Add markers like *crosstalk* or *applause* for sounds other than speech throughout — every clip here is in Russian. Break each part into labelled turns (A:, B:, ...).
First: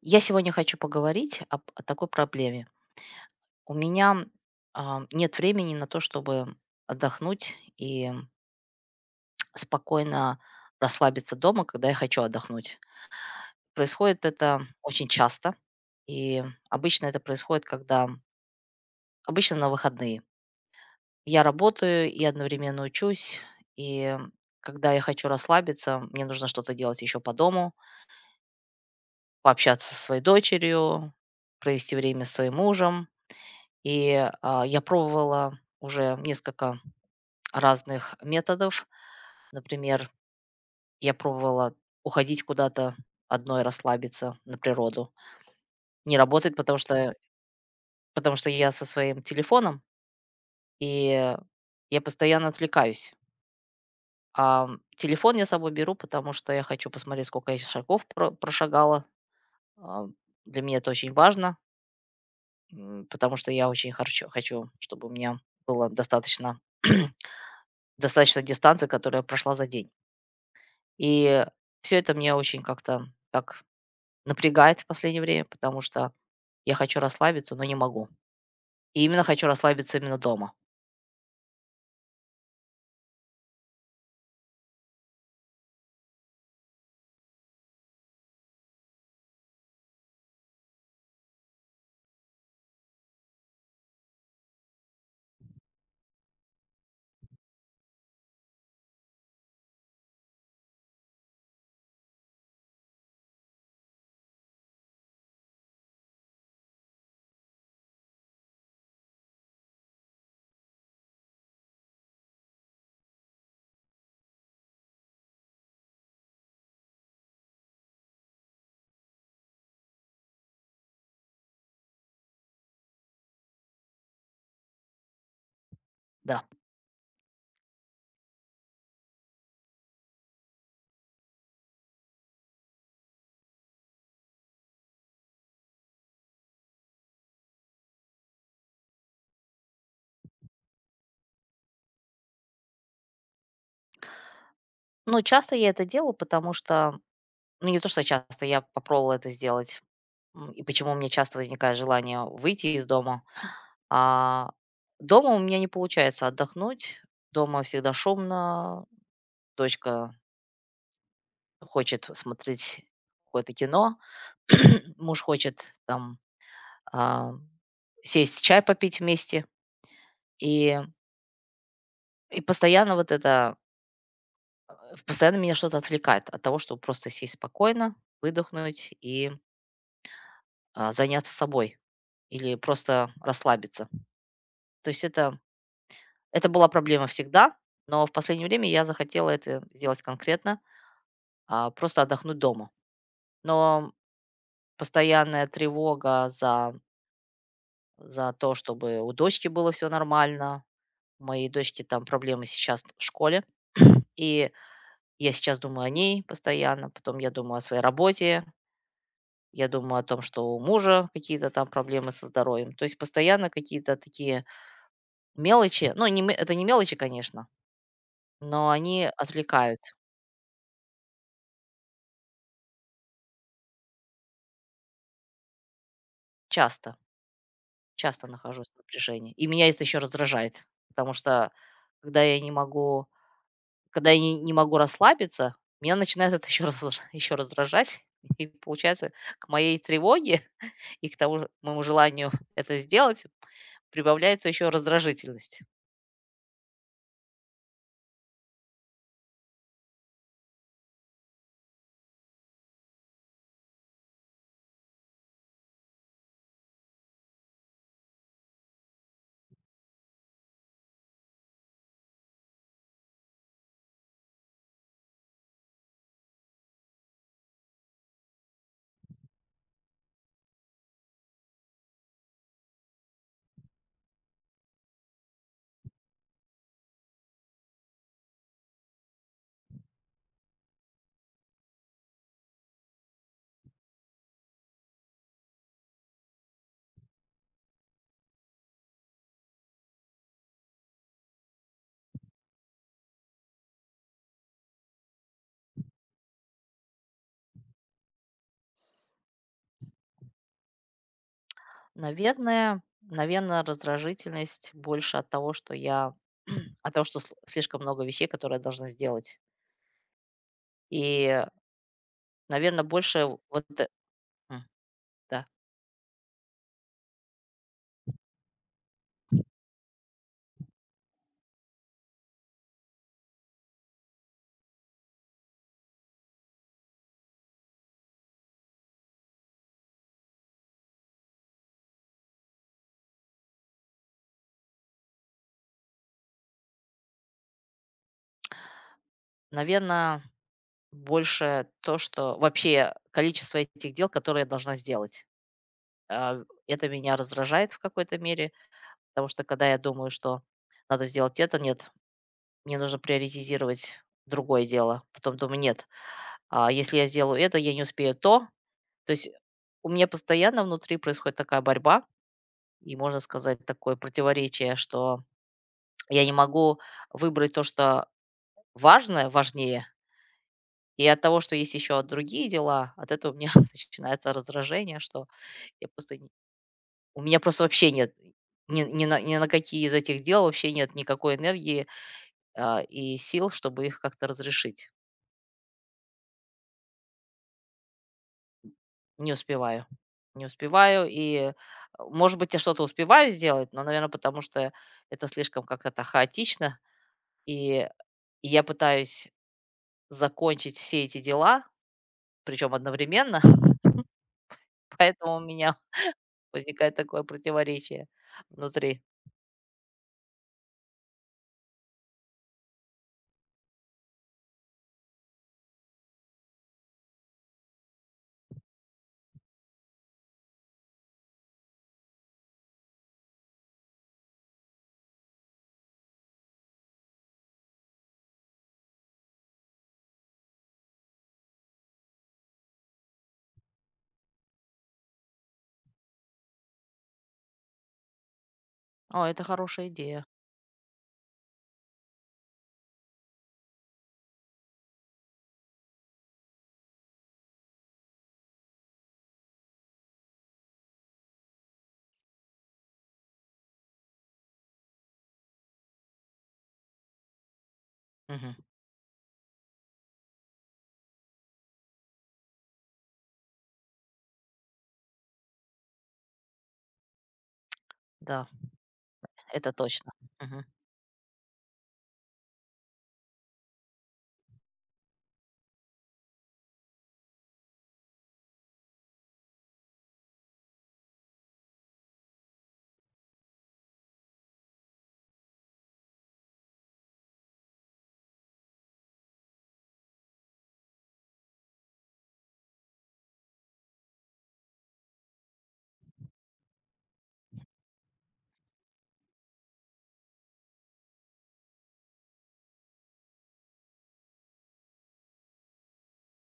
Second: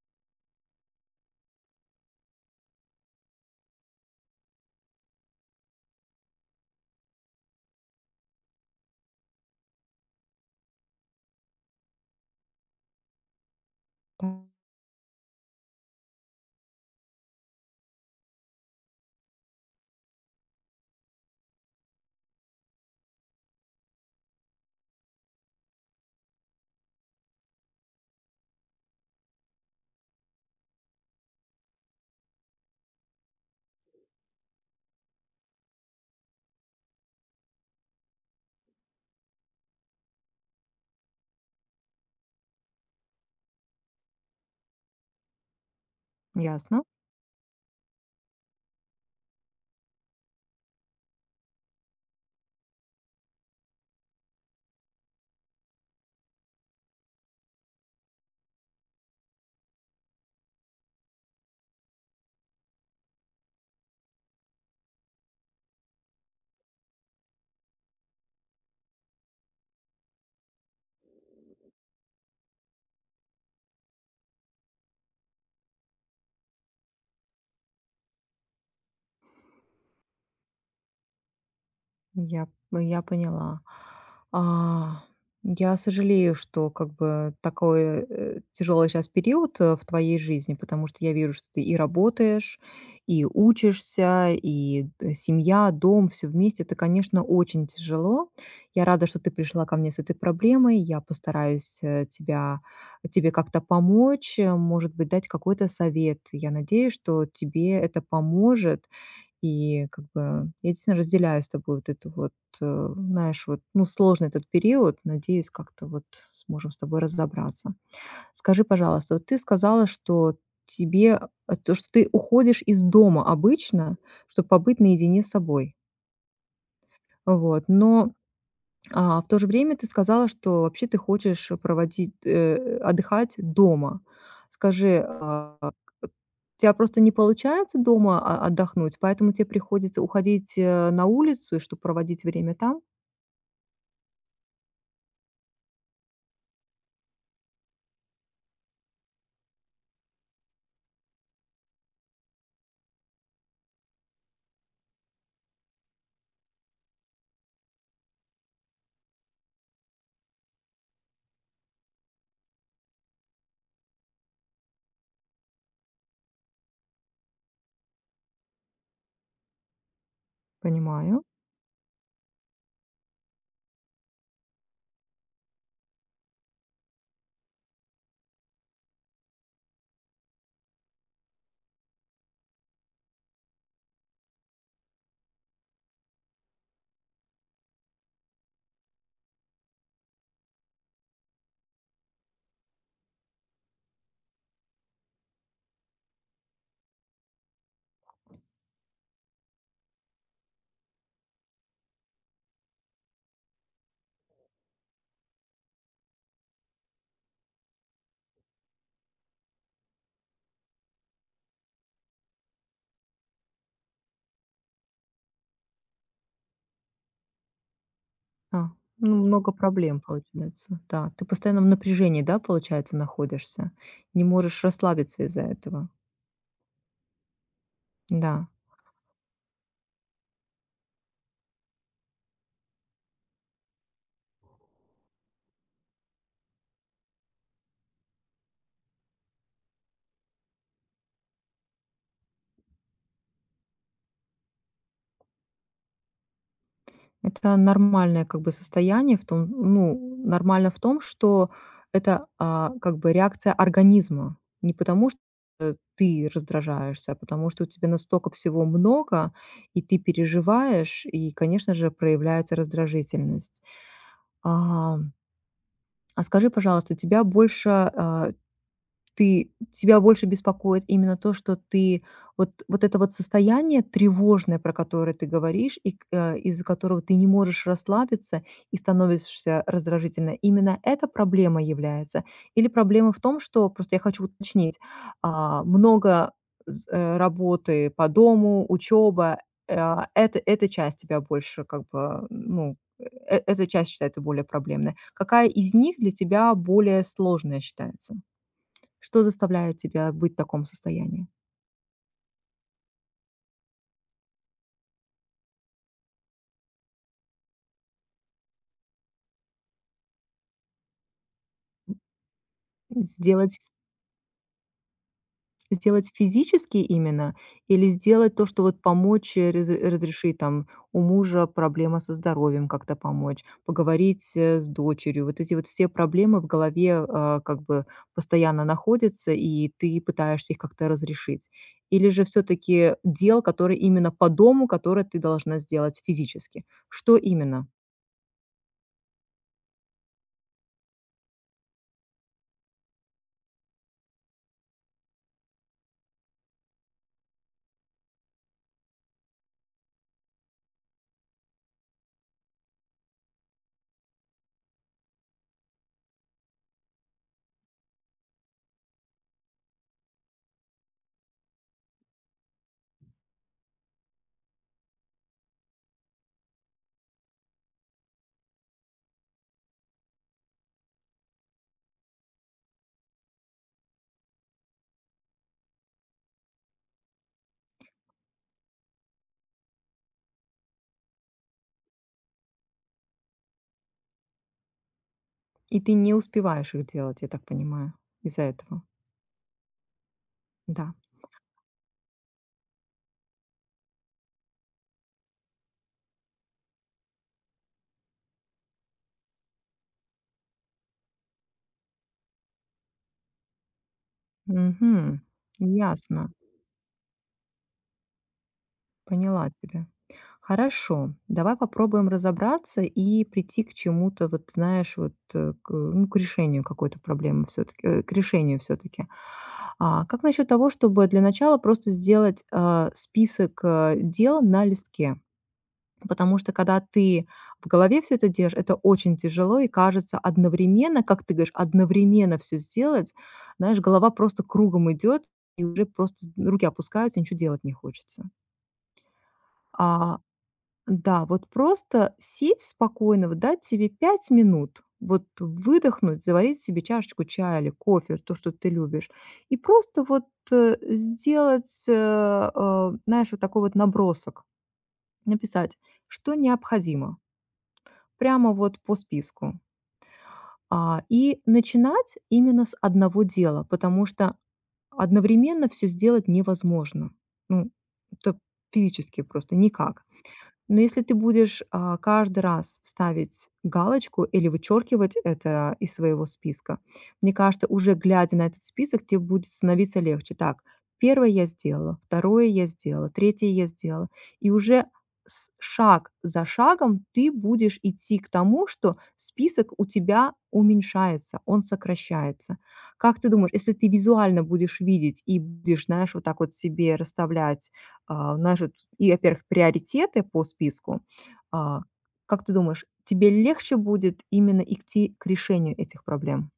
A: Я сегодня хочу поговорить о такой проблеме. У меня нет времени на то, чтобы отдохнуть и *tsk* спокойно расслабиться дома, когда я хочу отдохнуть. Происходит это очень часто, и обычно это происходит, когда обычно на выходные. Я работаю и одновременно учусь, и когда я хочу расслабиться, мне нужно что-то делать еще по дому, пообщаться со своей дочерью, провести время с своим мужем, И, я пробовала уже несколько разных методов. Например, я пробовала уходить куда-то одной, расслабиться на природу. Не работает, потому
B: Ясно,
A: что потому что я со своим телефоном, и я постоянно отвлекаюсь. А, Телефон я с собой беру, потому что я хочу посмотреть, сколько я шагов прошагала. А, для меня это очень важно, потому что я очень харчо хочу, чтобы у меня было достаточно *clears throat* достаточно дистанции, которую я прошла за день. И все это меня очень как-то так напрягает в последнее время, потому что я хочу расслабиться, но не могу. И именно хочу расслабиться именно дома.
B: я я поняла. А, я сожалею, что такой, тяжелый сейчас период, в твоей жизни, потому что я вижу, что ты и работаешь, и учишься, и д семья, дом, все вместе. Это, конечно, очень тяжело. Я рада, что ты пришла ко мне с этой проблемой. Я постараюсь, э, тебя тебе как-то помочь, может быть, дать какой-то совет. Я надеюсь, что тебе это поможет. И как бы я действительно разделяю с тобой вот это вот, знаешь, вот, ну, сложный этот период. Надеюсь, как-то вот сможем с тобой разобраться. Скажи, пожалуйста, вот ты сказала, что тебе, то, что ты уходишь из дома обычно, чтобы побыть наедине с собой.
A: Да.
B: Вот, но в то же время ты сказала, что вообще ты хочешь проводить, отдыхать дома. Скажи, у тебя просто не получается дома о отдохнуть, поэтому тебе приходится уходить, на улицу, и чтоб проводить время там?
A: Ну часто я это делаю, потому что, ну, не то, что часто, я попробовала это сделать, и почему у меня часто возникает желание выйти из дома. А, дома у меня не получается отдохнуть, дома всегда шумно, дочка хочет смотреть какое-то кино, *clears throat* муж хочет там а, сесть чай попить вместе. И,
B: Понимаю.
A: и постоянно вот это, постоянно меня что-то отвлекает от того, чтобы просто сесть спокойно, выдохнуть и заняться собой или просто расслабиться. То есть это, это была проблема всегда, но в последнее время я захотела это сделать конкретно, просто отдохнуть дома. Но постоянная тревога за то, чтобы у дочки было все нормально, у моей дочки там проблемы сейчас в школе, и я сейчас думаю о ней постоянно, потом я думаю о своей работе, я думаю о том, что у мужа какие-то там проблемы со здоровьем. То есть постоянно какие-то такие мелочи, ну, не ме- это не мелочи, конечно, но
B: А,
A: они
B: ну, много
A: отвлекают.
B: проблем получается. Да, ты постоянно в напряжении, да, получается, находишься? Не можешь расслабиться из-за этого.
A: Часто, часто
B: Да.
A: нахожусь в напряжении. И меня это еще раздражает, потому что когда я не могу когда я не могу расслабиться, меня начинает это еще раз *laughs* еще раздражать. И получается, к моей тревоге *laughs* и к тому же моему желанию это сделать прибавляется еще раздражительность.
B: Это нормальное как бы состояние в том, ну, нормально в том, что это, как бы реакция организма. Не потому, что ты раздражаешься, а потому что у тебя настолько всего много, и ты переживаешь, и, конечно же, проявляется раздражительность. А, а, скажи, пожалуйста, тебя больше, а, ты тебя больше беспокоит именно то, что ты вот это вот состояние тревожное, про которое ты говоришь, и из-за которого ты не можешь расслабиться и становишься раздражительной. Именно эта проблема является? Или проблема в том, что просто я хочу уточнить, много работы по дому, учеба, это эта часть тебя больше как бы, ну, эта часть считается более проблемной. Какая из них для тебя более сложная считается? Что заставляет тебя быть в таком состоянии?
A: Наверное наверное, раздражительность больше от того, что я *clears throat* от того, что сл слишком много вещей, которые я должна сделать. И, наверное больше
B: Сделать
A: вот э М, да.
B: сделать физически именно или сделать то, что вот помочь, разрешить там у мужа проблема со здоровьем, как-то помочь, поговорить, с дочерью. Вот эти вот все проблемы в голове, как бы постоянно находятся, и ты пытаешься их как-то разрешить. Или же все таки дел, которые именно по дому, которые ты должна сделать физически? Что именно?
A: Наверное больше то, что вообще количество этих дел, которые я должна сделать. А, это меня раздражает в какой-то мере, потому что когда я думаю, что надо сделать это, нет, мне нужно приоритизировать другое дело. Потом думаю, нет, а если я сделаю это, я не успею то. То есть у меня постоянно внутри происходит такая борьба и, можно сказать, такое противоречие, что я не могу выбрать то, что важнее, и от того, что есть еще другие дела, от этого у меня *laughs* начинается раздражение, что я просто у меня просто вообще нет ни на какие из этих дел вообще нет никакой энергии а, и сил, чтобы их как-то разрешить.
B: И ты не успеваешь их делать, я так понимаю, из-за этого?
A: Не успеваю. Не
B: Да.
A: успеваю и, Может быть, я что-то успеваю сделать, но, наверное, потому что это слишком как-то так хаотично. И я пытаюсь закончить все эти дела, причем одновременно, *laughs*
B: Мгм.
A: поэтому у меня
B: Ясно,
A: возникает такое противоречие внутри.
B: поняла тебя. Хорошо, давай попробуем разобраться и прийти к чему-то, вот знаешь, к, ну, к решению какой-то проблемы все-таки, к решению все-таки. А как насчет того, чтобы для начала просто сделать список дел на листке? Потому что когда ты в голове все это держишь, это очень тяжело и кажется одновременно, как ты говоришь, одновременно все сделать, знаешь, голова просто кругом идет и уже просто руки опускаются, ничего делать не хочется.
A: О, это хорошая
B: А,
A: идея.
B: да, вот просто сесть спокойно, вот дать себе 5 минут, вот выдохнуть, заварить себе чашечку чая или кофе, то, что ты любишь, и просто вот, э, сделать, э, знаешь, вот такой вот набросок. Написать, что необходимо. Прямо
A: Мгм.
B: вот по списку. И начинать именно с одного дела, потому что одновременно все сделать невозможно. Ну, это
A: Да,
B: физически просто
A: это
B: никак.
A: точно. Мгм.
B: Но если ты будешь, каждый раз ставить галочку или вычеркивать это из своего списка, мне кажется, уже глядя на этот список, тебе будет становиться легче. Так, первое я сделала, второе я сделала, третье я сделала. И уже с шаг за шагом ты будешь идти к тому, что список у тебя уменьшается, он сокращается. Как ты думаешь, если ты визуально будешь видеть и будешь, знаешь, вот так вот себе расставлять а, у и, во-первых, приоритеты по списку. А, как ты думаешь, тебе легче будет именно идти к решению этих проблем?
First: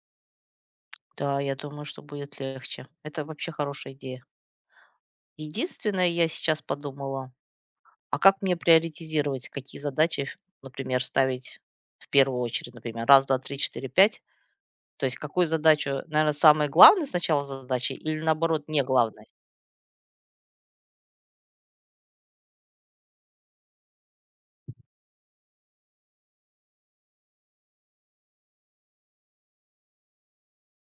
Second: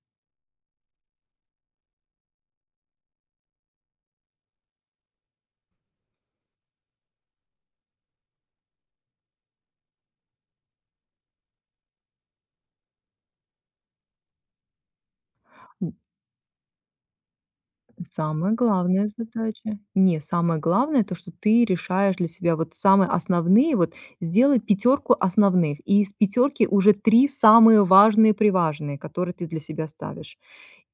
A: Да, я думаю, что будет легче. Это вообще хорошая идея. Единственное, я сейчас подумала, а как мне приоритизировать, какие задачи, например, ставить в первую очередь, например, раз, два, три, четыре, пять? То есть какую
B: М,
A: задачу, наверное, самой главной сначала задачи или
B: самая
A: наоборот не
B: главная
A: главной?
B: задача не, самое главное то, что ты решаешь для себя вот самые основные, вот сделай пятерку основных, и из пятерки уже 3 самые важные-приважные, которые ты для себя ставишь.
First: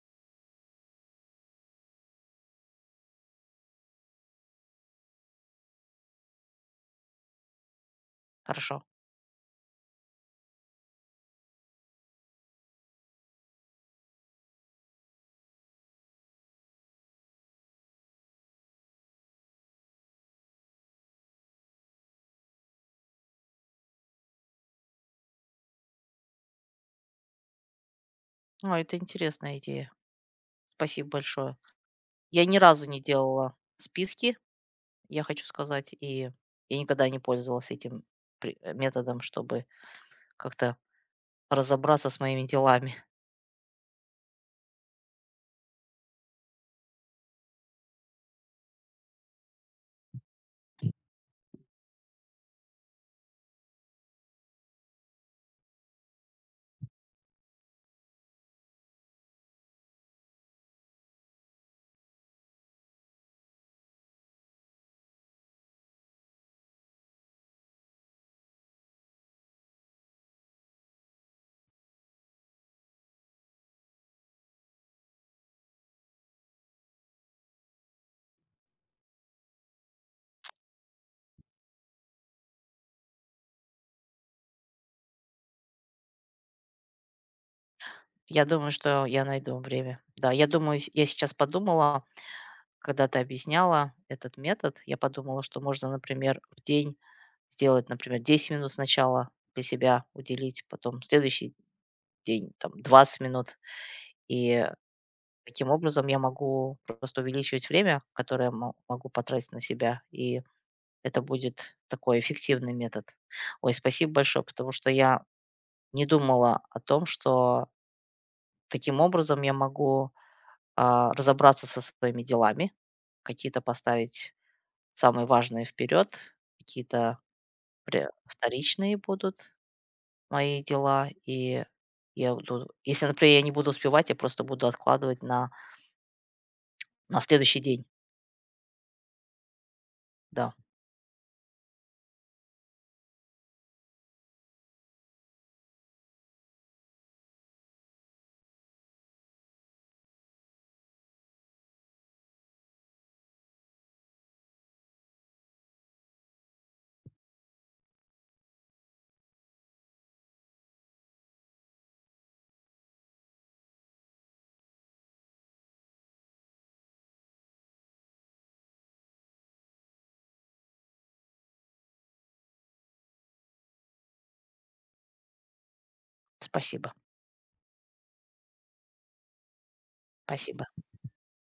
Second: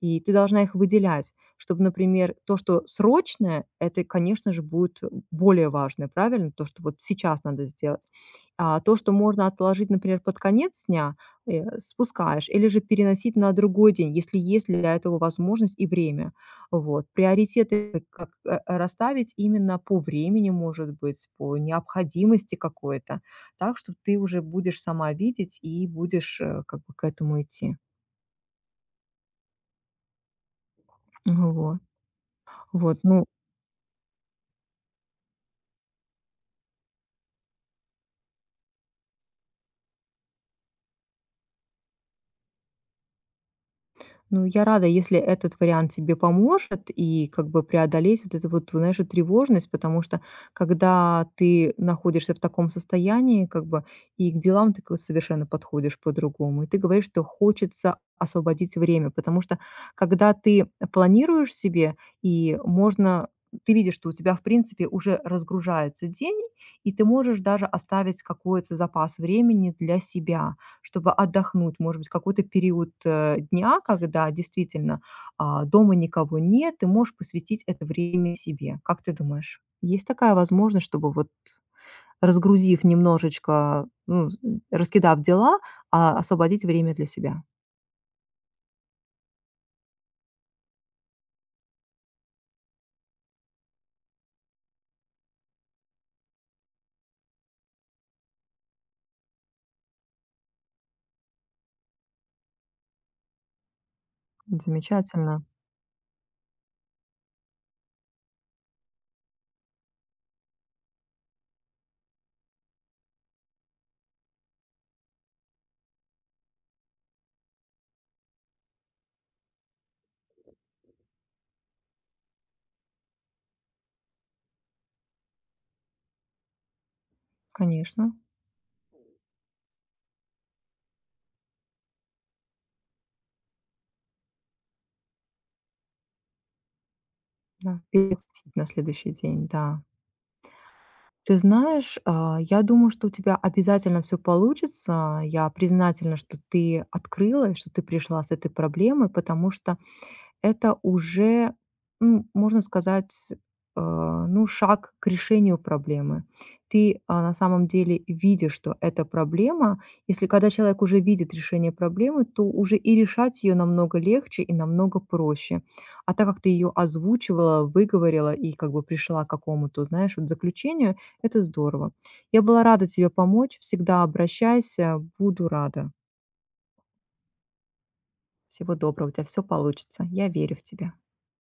B: И ты должна их выделять, чтобы, например, то, что срочное, это, конечно же, будет более важное, правильно? То, что вот сейчас надо сделать. А
A: Хорошо.
B: то, что можно отложить, например, под конец дня, спускаешь, или же переносить на другой день, если есть для этого возможность и время. Вот. Приоритеты как расставить именно по времени, может быть, по необходимости какой-то, так что ты уже будешь сама видеть и будешь как бы к этому идти.
A: Ну, это интересная идея. Спасибо большое.
B: Вот.
A: Я ни разу
B: Вот.
A: не
B: Ну,
A: делала списки, я хочу сказать, и я никогда не пользовалась этим методом, чтобы как-то разобраться с моими делами.
B: Ну, я рада, если этот вариант тебе поможет и как бы преодолеть вот эту вот, знаешь, вот тревожность, потому что когда ты находишься в таком состоянии, как бы и к делам ты как совершенно подходишь по-другому, и ты говоришь, что хочется освободить время, потому что когда ты планируешь себе, и можно ты видишь, что у тебя, в принципе, уже разгружается день, и ты можешь даже оставить какой-то запас времени для себя чтобы отдохнуть. Может быть, какой-то период, дня, когда действительно, дома никого нет, ты можешь посвятить это время себе. Как ты думаешь, есть такая возможность, чтобы вот, разгрузив немножечко, ну, з раскидав дела, освободить время для себя?
A: Я думаю, что я найду время. Да, я думаю, я сейчас подумала, когда ты объясняла этот метод, я подумала, что можно, например, в день сделать, например, 10 минут сначала для себя уделить, потом следующий день там 20 минут. И
B: Замечательно.
A: таким образом я могу просто увеличивать время, которое могу потратить на себя. И это будет такой эффективный метод. Ой, спасибо большое, потому что я не думала о том, что таким образом я могу разобраться со своими делами, какие-то поставить самые важные вперед, какие-то
B: Конечно,
A: вторичные будут мои дела, и я буду, если, например, я не буду успевать, я просто буду откладывать на следующий
B: да.
A: день.
B: Перекусить на следующий день, да.
A: Да,
B: Ты знаешь, я думаю, что у тебя обязательно все получится. Я признательна, что ты открылась, что ты пришла с этой проблемой, потому что это уже, можно сказать, э, ну, шаг к решению проблемы. Ты, на самом деле видишь, что это проблема. Если когда человек уже видит решение проблемы, то уже и решать ее намного легче и намного проще. А так как ты ее озвучивала, выговорила и как бы пришла к какому-то, знаешь, вот заключению, это здорово. Я была рада тебе помочь. Всегда обращайся, буду рада.
A: спасибо,
B: Всего доброго, у тебя все получится. Я верю в
A: спасибо.
B: тебя.